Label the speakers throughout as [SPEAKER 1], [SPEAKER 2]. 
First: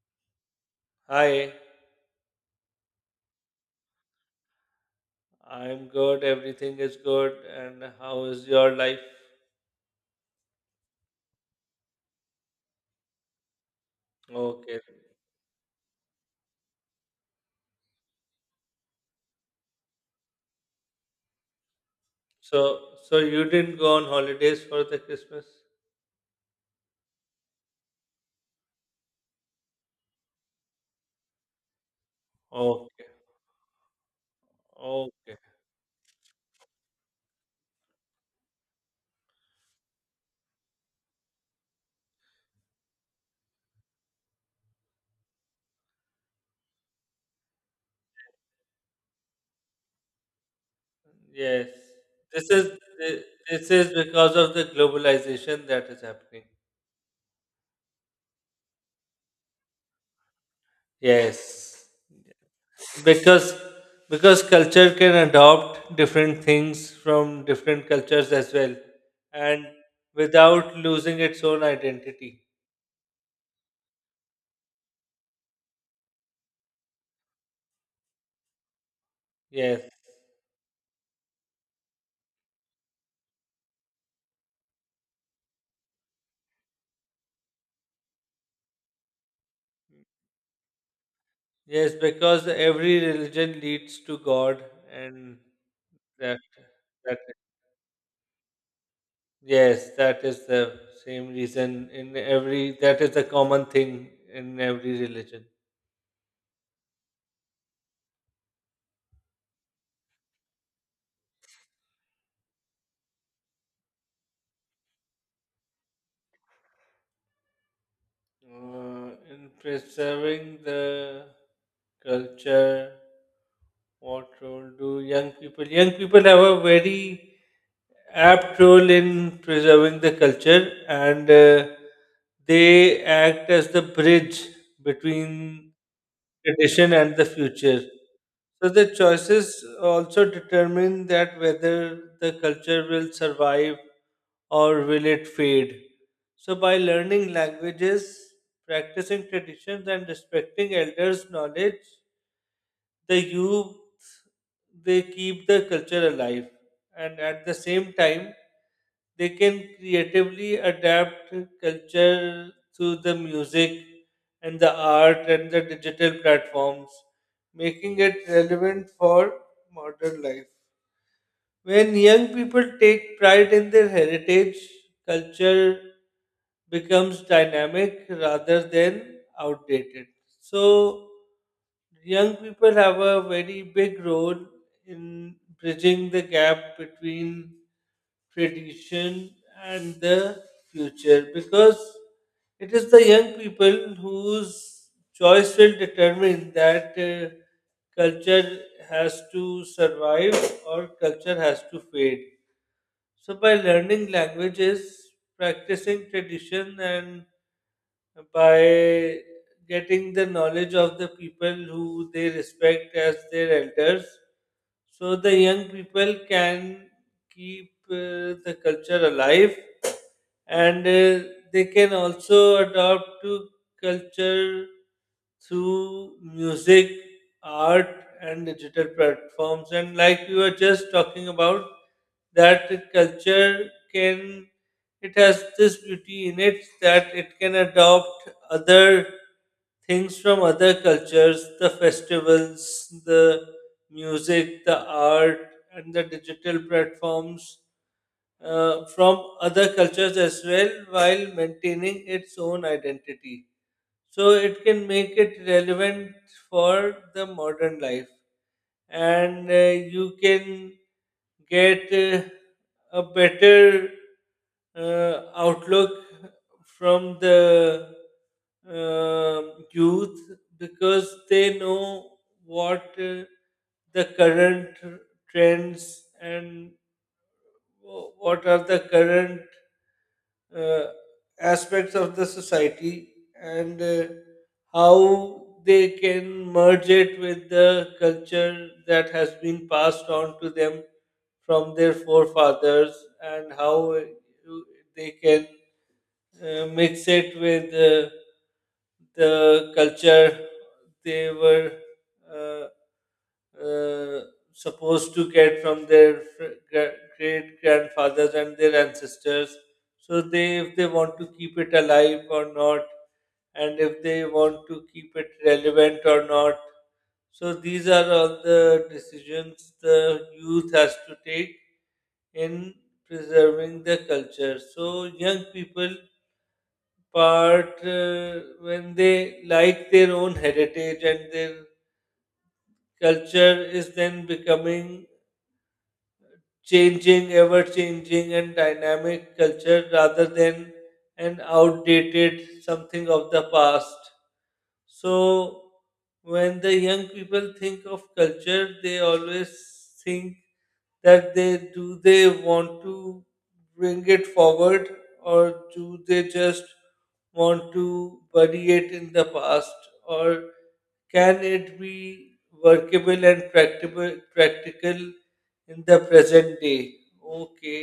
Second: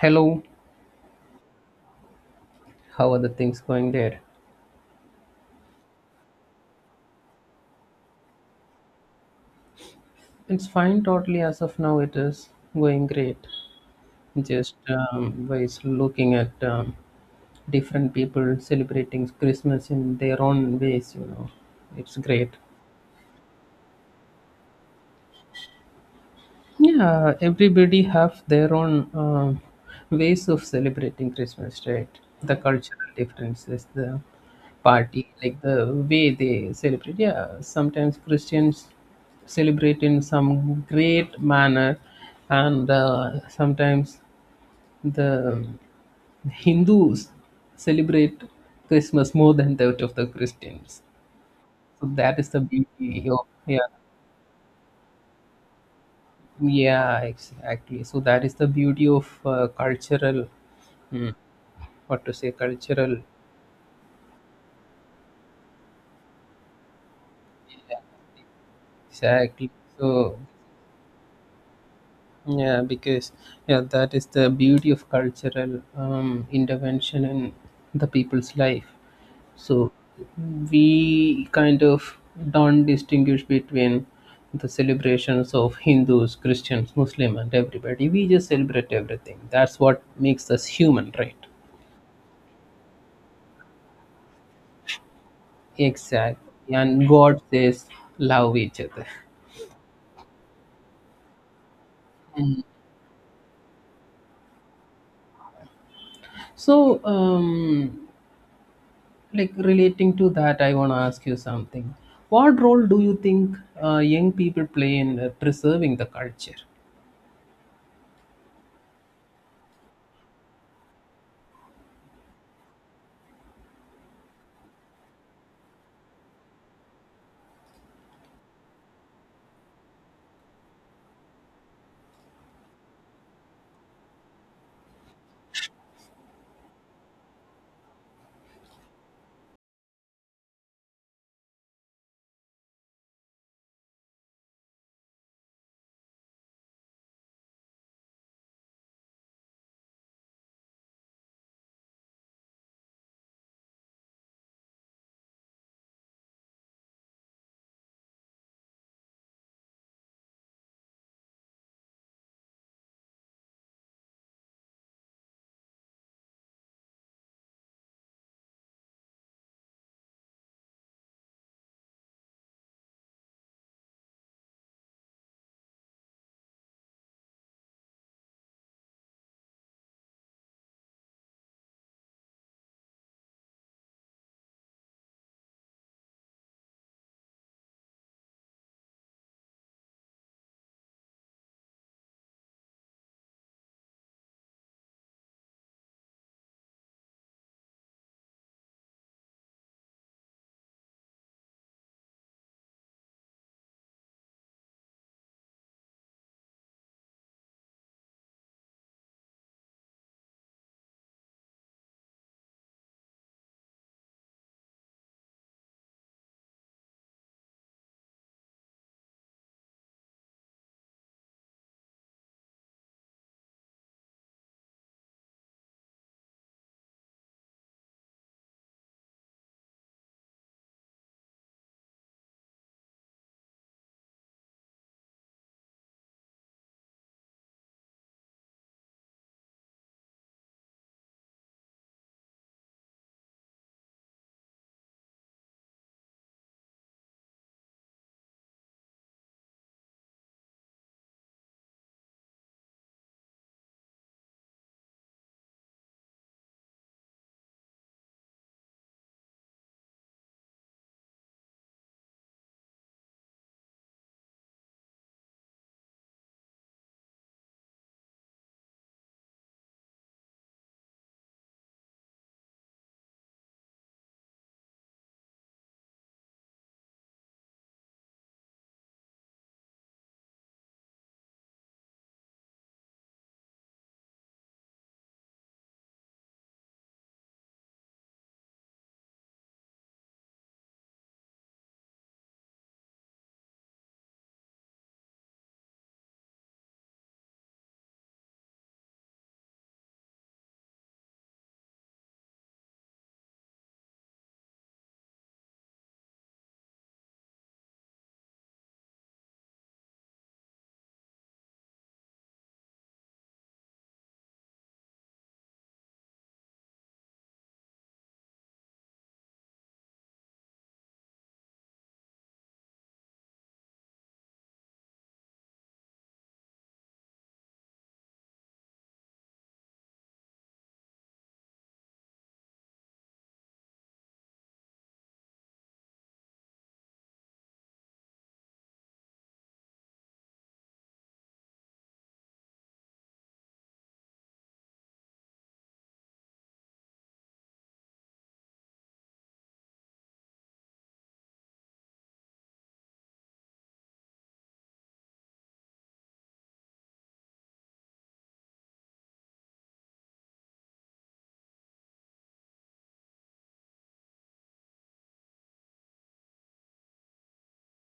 [SPEAKER 1] Hello,
[SPEAKER 2] Hi,
[SPEAKER 1] how are the things going there?
[SPEAKER 2] I'm good. Everything is good. And how is your life?
[SPEAKER 1] It's fine totally as of now, it is going great. Just
[SPEAKER 2] Okay.
[SPEAKER 1] ways looking at different people celebrating Christmas in their own ways. It's great.
[SPEAKER 2] So, so, you didn't go on holidays for the Christmas?
[SPEAKER 1] Yeah, everybody have their own ways of celebrating Christmas, right? The
[SPEAKER 2] Okay.
[SPEAKER 1] cultural differences, the party,
[SPEAKER 2] Okay.
[SPEAKER 1] like the way they celebrate. Yeah, sometimes Christians celebrate in some great manner, and sometimes the Hindus celebrate Christmas more than that of the Christians.
[SPEAKER 2] Yes.
[SPEAKER 1] So that is
[SPEAKER 2] This
[SPEAKER 1] the
[SPEAKER 2] is thi-
[SPEAKER 1] beauty of
[SPEAKER 2] this is
[SPEAKER 1] yeah.
[SPEAKER 2] because of the globalization that is happening.
[SPEAKER 1] Yeah, exactly. So that is the beauty of cultural, hmm,
[SPEAKER 2] Yes.
[SPEAKER 1] what to say, cultural.
[SPEAKER 2] Because because culture can adopt different things from different cultures as well, and
[SPEAKER 1] Exactly. So
[SPEAKER 2] without losing its own identity.
[SPEAKER 1] yeah, because yeah, that is the beauty of cultural intervention in the people's life.
[SPEAKER 2] Yes.
[SPEAKER 1] So we kind of don't distinguish between the celebrations of Hindus, Christians, Muslim, and everybody. We just celebrate everything. That's what makes us human, right?
[SPEAKER 2] Yes, because every religion leads to God, and that
[SPEAKER 1] Exactly. And
[SPEAKER 2] that
[SPEAKER 1] God says, love each other.
[SPEAKER 2] yes, that is the same reason in every. That is the common thing in every religion.
[SPEAKER 1] So, like relating to that, I want to ask you something. What role do you think young people play in preserving the culture?
[SPEAKER 2] In preserving the culture, what role do young people? Young people have a very apt role in preserving the culture, and they act as the bridge between tradition and the future. So the choices also determine that whether the culture will survive or will it fade. So by learning languages, practicing traditions, and respecting elders' knowledge, the youth they keep the culture alive and at the same time they can creatively adapt culture through the music and the art and the digital platforms making it relevant for modern life when young people take pride in their heritage, culture becomes dynamic rather than outdated. So, young people have a very big role in bridging the gap between tradition and the future because it is the young people whose choice will determine that culture has to survive or culture has to fade. So, by learning languages, practicing tradition, and by getting the knowledge of the people who they respect as their elders. So the young people can keep the culture alive and they can also adopt to culture through music, art, and digital platforms. And like you were just talking about, that culture can, it has this beauty in it that it can adopt other things from other cultures, the festivals, the music, the art, and the digital platforms from other cultures as well while maintaining its own identity so it can make it relevant for the modern life and you can get a better outlook from the youth because they know what the current trends and what are the current uh, aspects of the society and how they can merge it with the culture that has been passed on to them from their forefathers and how they can mix it with the culture they were uh, uh, supposed to get from their great grandfathers and their ancestors. So they, if they want to keep it alive or not, and if they want to keep it relevant or not. So these are all the decisions the youth has to take in preserving the culture. So young people part when they like their own heritage and their culture is then becoming changing, ever changing, and dynamic culture rather than an outdated something of the past. So, when the young people think of culture, they always think that they do they want to bring it forward or do they just want to bury it in the past or can it be workable and practical in the present day. Okay.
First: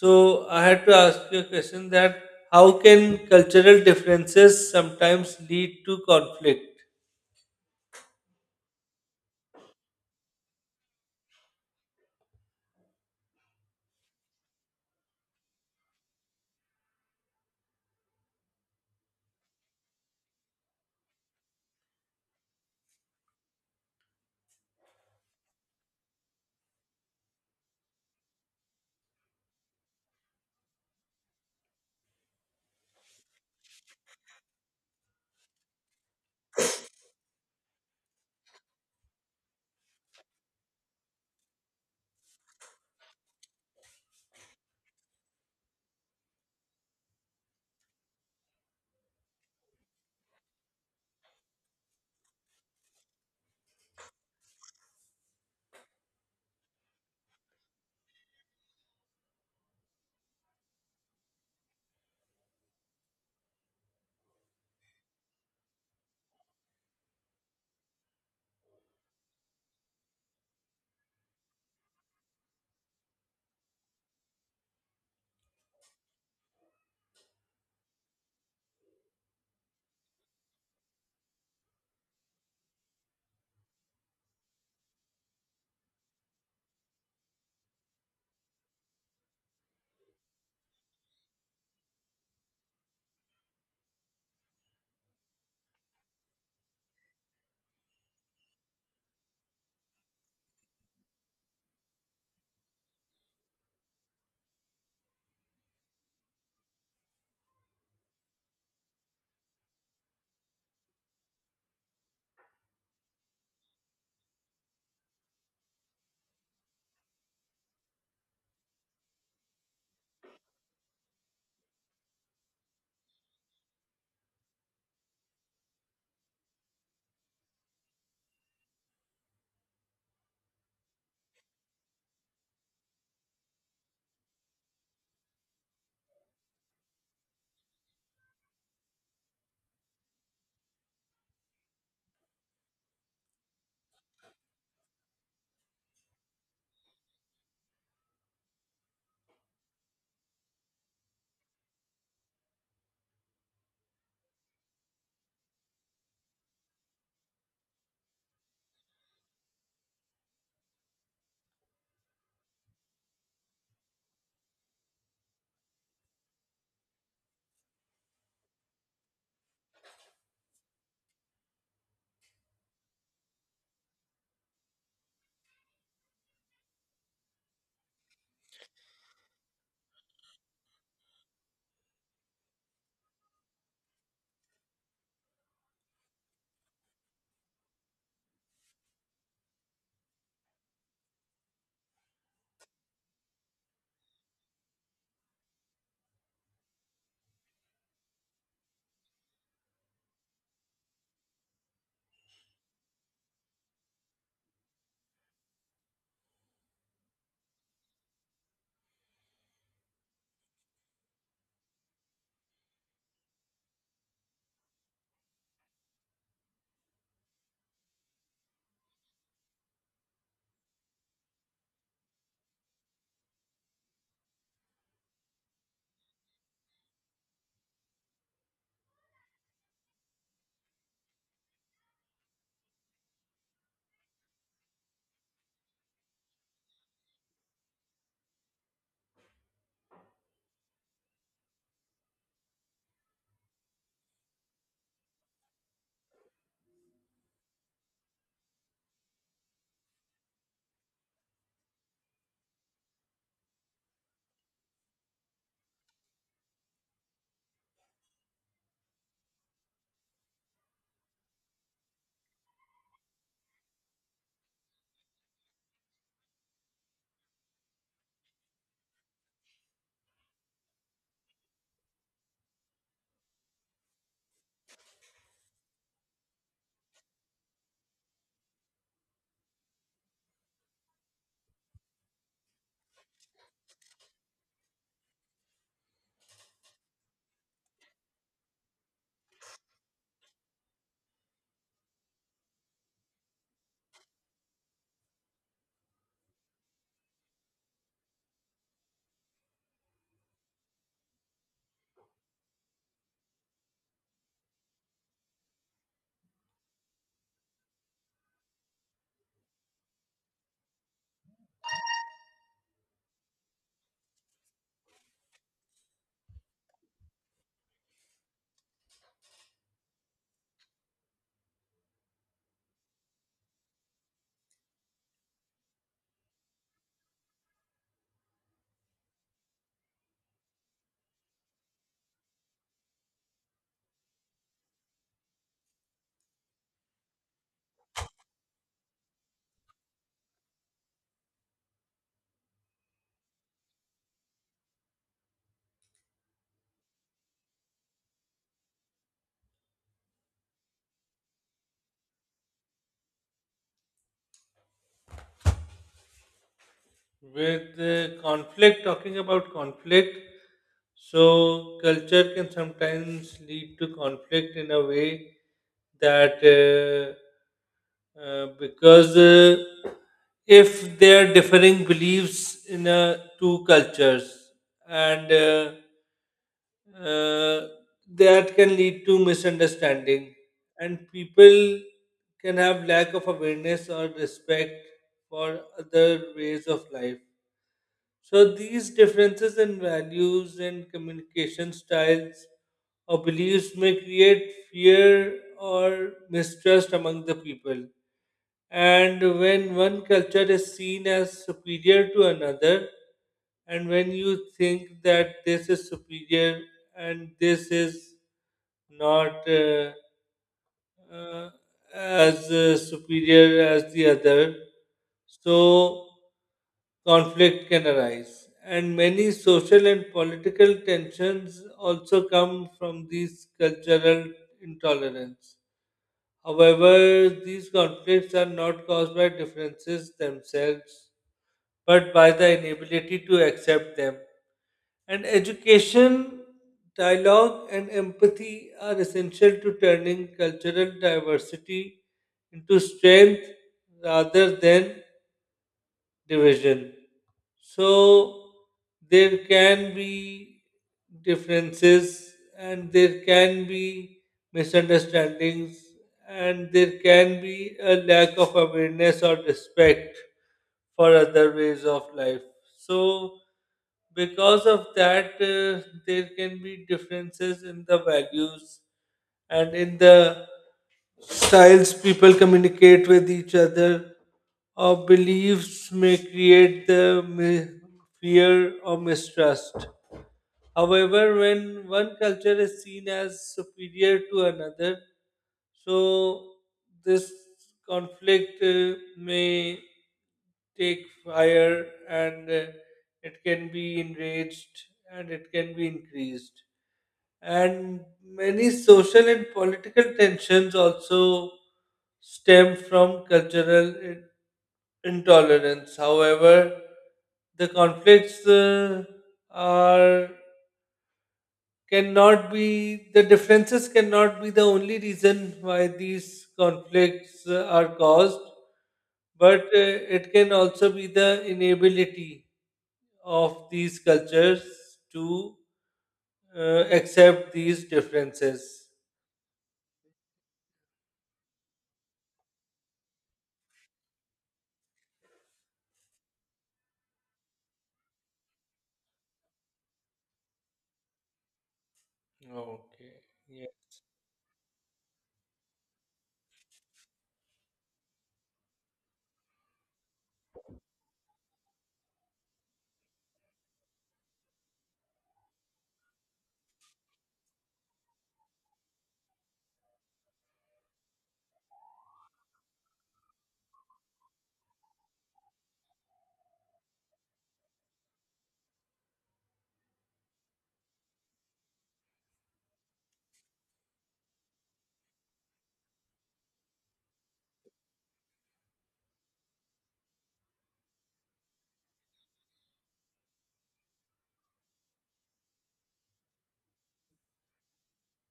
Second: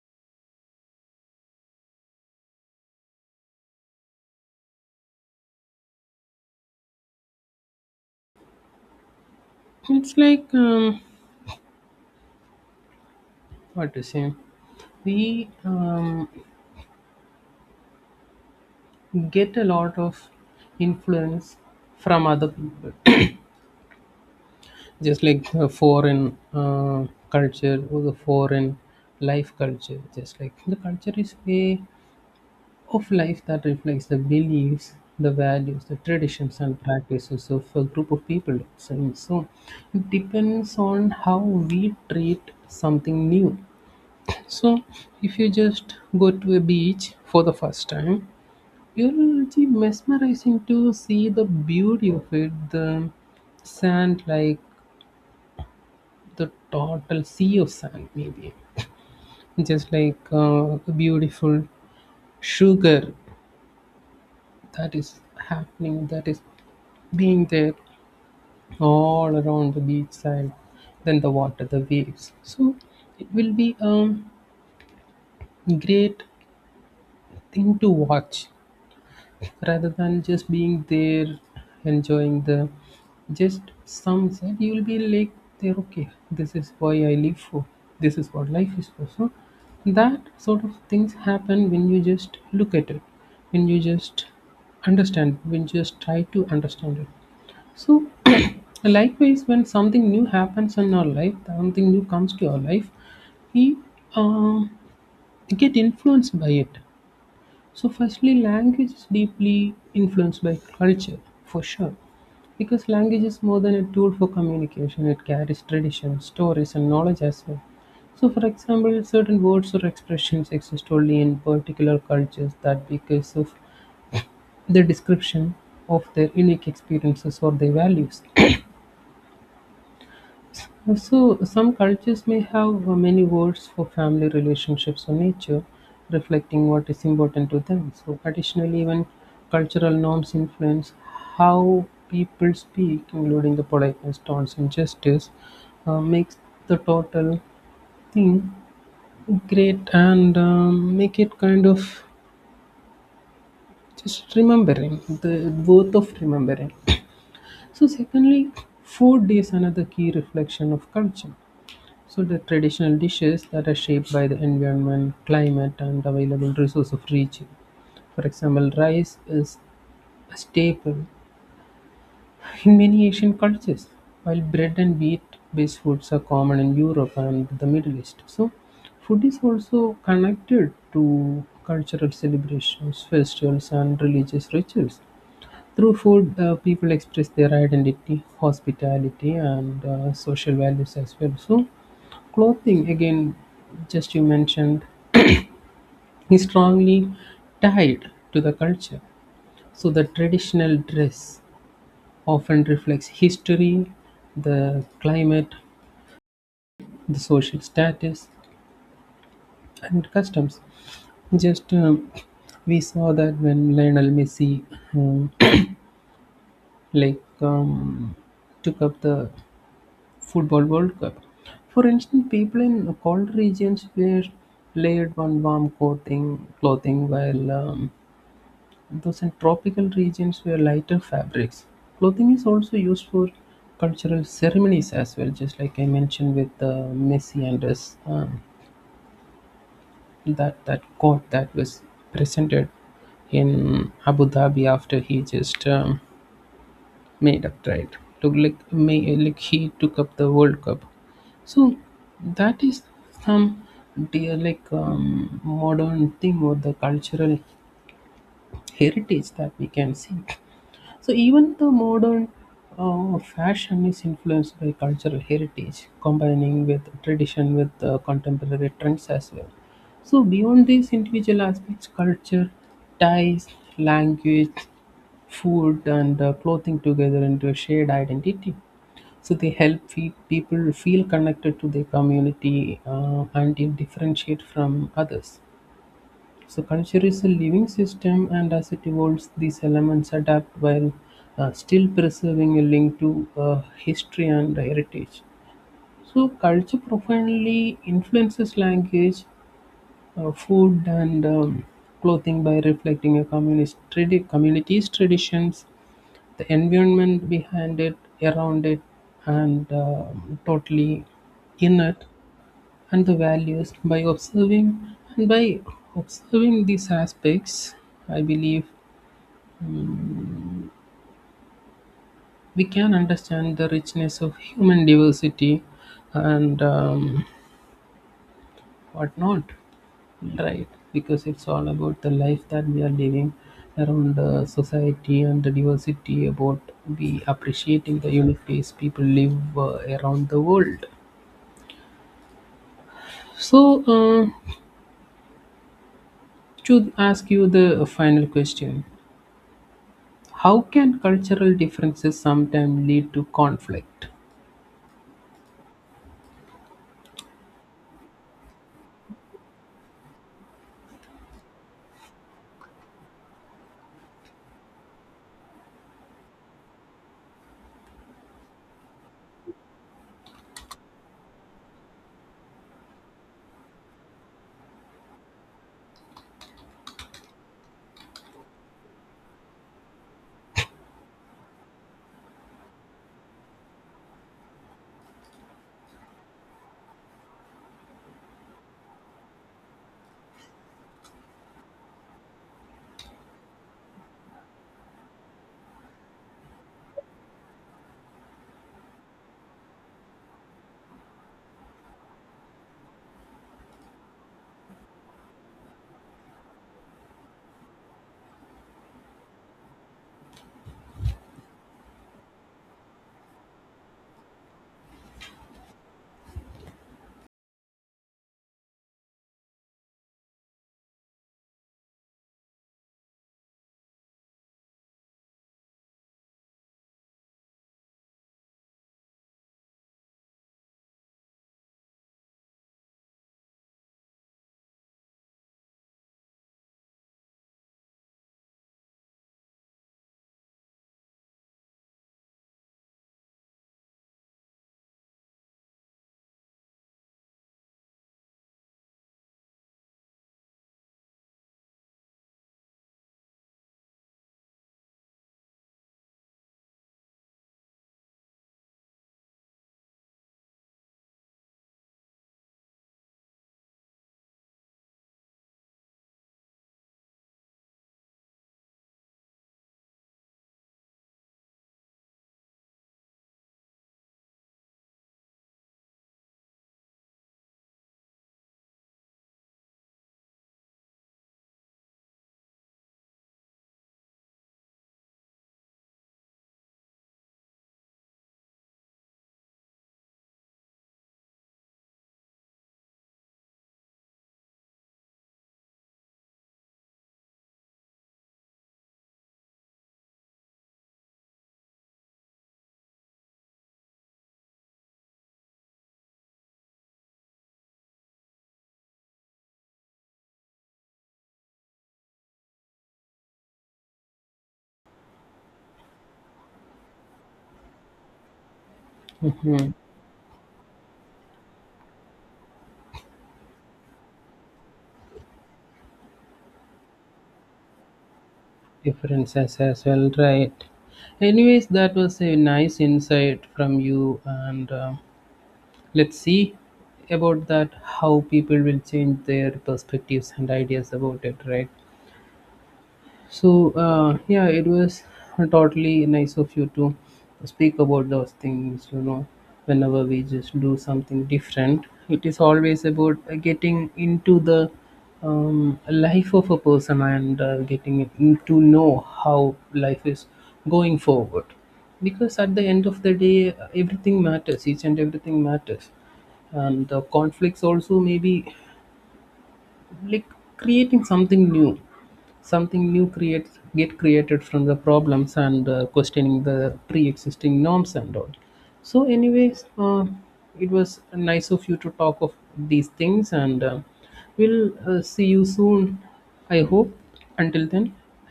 [SPEAKER 2] So I had to ask you a question that how can cultural differences sometimes lead to conflict?
[SPEAKER 1] It's like, what to say? We get a lot of influence from other people, just like foreign culture or the foreign life culture. Just like the culture is way of life that reflects the beliefs, the values, the traditions and practices of a group of people. So, it depends on how we treat something new. So if you just go to a beach for the first time, you'll be mesmerizing to see the beauty of it, the sand like the total sea of sand maybe just like a beautiful sugar that is happening, that is being there all around the beach side, then the water, the waves. So it will be a great thing to watch rather than just being there enjoying the just sunset. You will be like, there, okay, this is why I live for, this is what life is for. So that sort of things happen when you just look at it, when you just understand, when you just try to understand it. So, likewise, when something new happens in our life, something new comes to our life, we uh, get influenced by it. So, firstly, language is deeply influenced by culture, for sure, because language is more than a tool for communication. It carries tradition, stories, and knowledge as well. So, for example, certain words or expressions exist only in particular cultures, that because of the description of their unique experiences or their values. So, some cultures may have many words for family relationships or nature, reflecting what is important to them. So, additionally, even cultural norms influence how people speak, including the politeness, tones, and gestures, makes the total thing great and make it kind of just remembering the worth of remembering. So, secondly, food is another key reflection of culture. So the traditional dishes that are shaped by the environment, climate, and available resource of region. For example, rice is a staple in many Asian cultures, while bread and wheat-based foods are common in Europe and the Middle East. So food is also connected to cultural celebrations, festivals, and religious rituals. Through food, people express their identity, hospitality, and social values as well. So, clothing, again, just you mentioned, is strongly tied to the culture. So, the traditional dress often reflects history, the climate, the social status, and customs. Just we saw that when Lionel Messi um, like um, took up the Football World Cup. For instance, people in cold regions wear layered one warm clothing, clothing, while those in tropical regions wear lighter fabrics. Clothing is also used for cultural ceremonies as well, just like I mentioned with Messi and his, that coat that was presented in Abu Dhabi after he just made up right, took like may, like he took up the World Cup. So that is some dear like modern thing or the cultural heritage that we can see. So even the modern fashion is influenced by cultural heritage, combining with tradition with contemporary trends as well. So beyond these individual aspects, culture ties, language, food, and clothing together into a shared identity. So they help people feel connected to their community and differentiate from others. So culture is a living system, and as it evolves, these elements adapt while still preserving a link to history and heritage. So culture profoundly influences language, food, and clothing by reflecting a community's traditions, the environment behind it, around it, and totally in it, and the values. By observing and by observing these aspects, I believe um, we can understand the richness of human diversity and whatnot, right? Because it's all about the life that we are living around the society, and the diversity about, we appreciating the unique ways people live around the world. So uh, to ask you the final question: how can cultural differences sometimes lead to conflict?
[SPEAKER 2] With conflict, talking about conflict, so culture can sometimes lead to conflict in a way that because if there are differing beliefs in two cultures and uh, that can lead to misunderstanding and people can have lack of awareness or respect for other ways of life so these differences in values and communication styles or beliefs may create fear or mistrust among the people. And when one culture is seen as superior to another, and when you think that this is superior and this is not. As superior as the other, so conflict can arise. And many social and political tensions also come from these cultural intolerance. However, these conflicts are not caused by differences themselves, but by the inability to accept them. And education, dialogue, and empathy are essential to turning cultural diversity into strength rather than division. So there can be differences and there can be misunderstandings and there can be a lack of awareness or respect for other ways of life. So because of that, there can be differences in the values and in the styles people communicate with each other or beliefs may create the fear or mistrust. However, when one culture is seen as superior to another, so this conflict may take fire and it can be enraged and it can be increased and many social and political tensions also stem from cultural intolerance. However, the conflicts are cannot be the differences cannot be the only reason why these conflicts are caused, but it can also be the inability of these cultures to accept these differences.
[SPEAKER 1] Differences as well, right? Anyways, that was a nice insight from you, and let's see about that, how people will change their perspectives and ideas about it, right?
[SPEAKER 2] Okay. Yeah.
[SPEAKER 1] So yeah, it was totally nice of you to speak about those things. You know, whenever we just do something different, it is always about getting into the life of a person, and to know how life is going forward. Because at the end of the day, everything matters. Each and everything matters, and the conflicts also maybe like creating something new, something new create get created from the problems and questioning the pre-existing norms and all. So anyways, it was nice of you to talk of these things, and we'll see you soon, I hope. Until then,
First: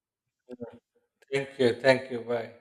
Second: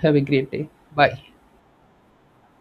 [SPEAKER 1] have a great day. Bye.
[SPEAKER 2] Thank you. Thank you. Bye.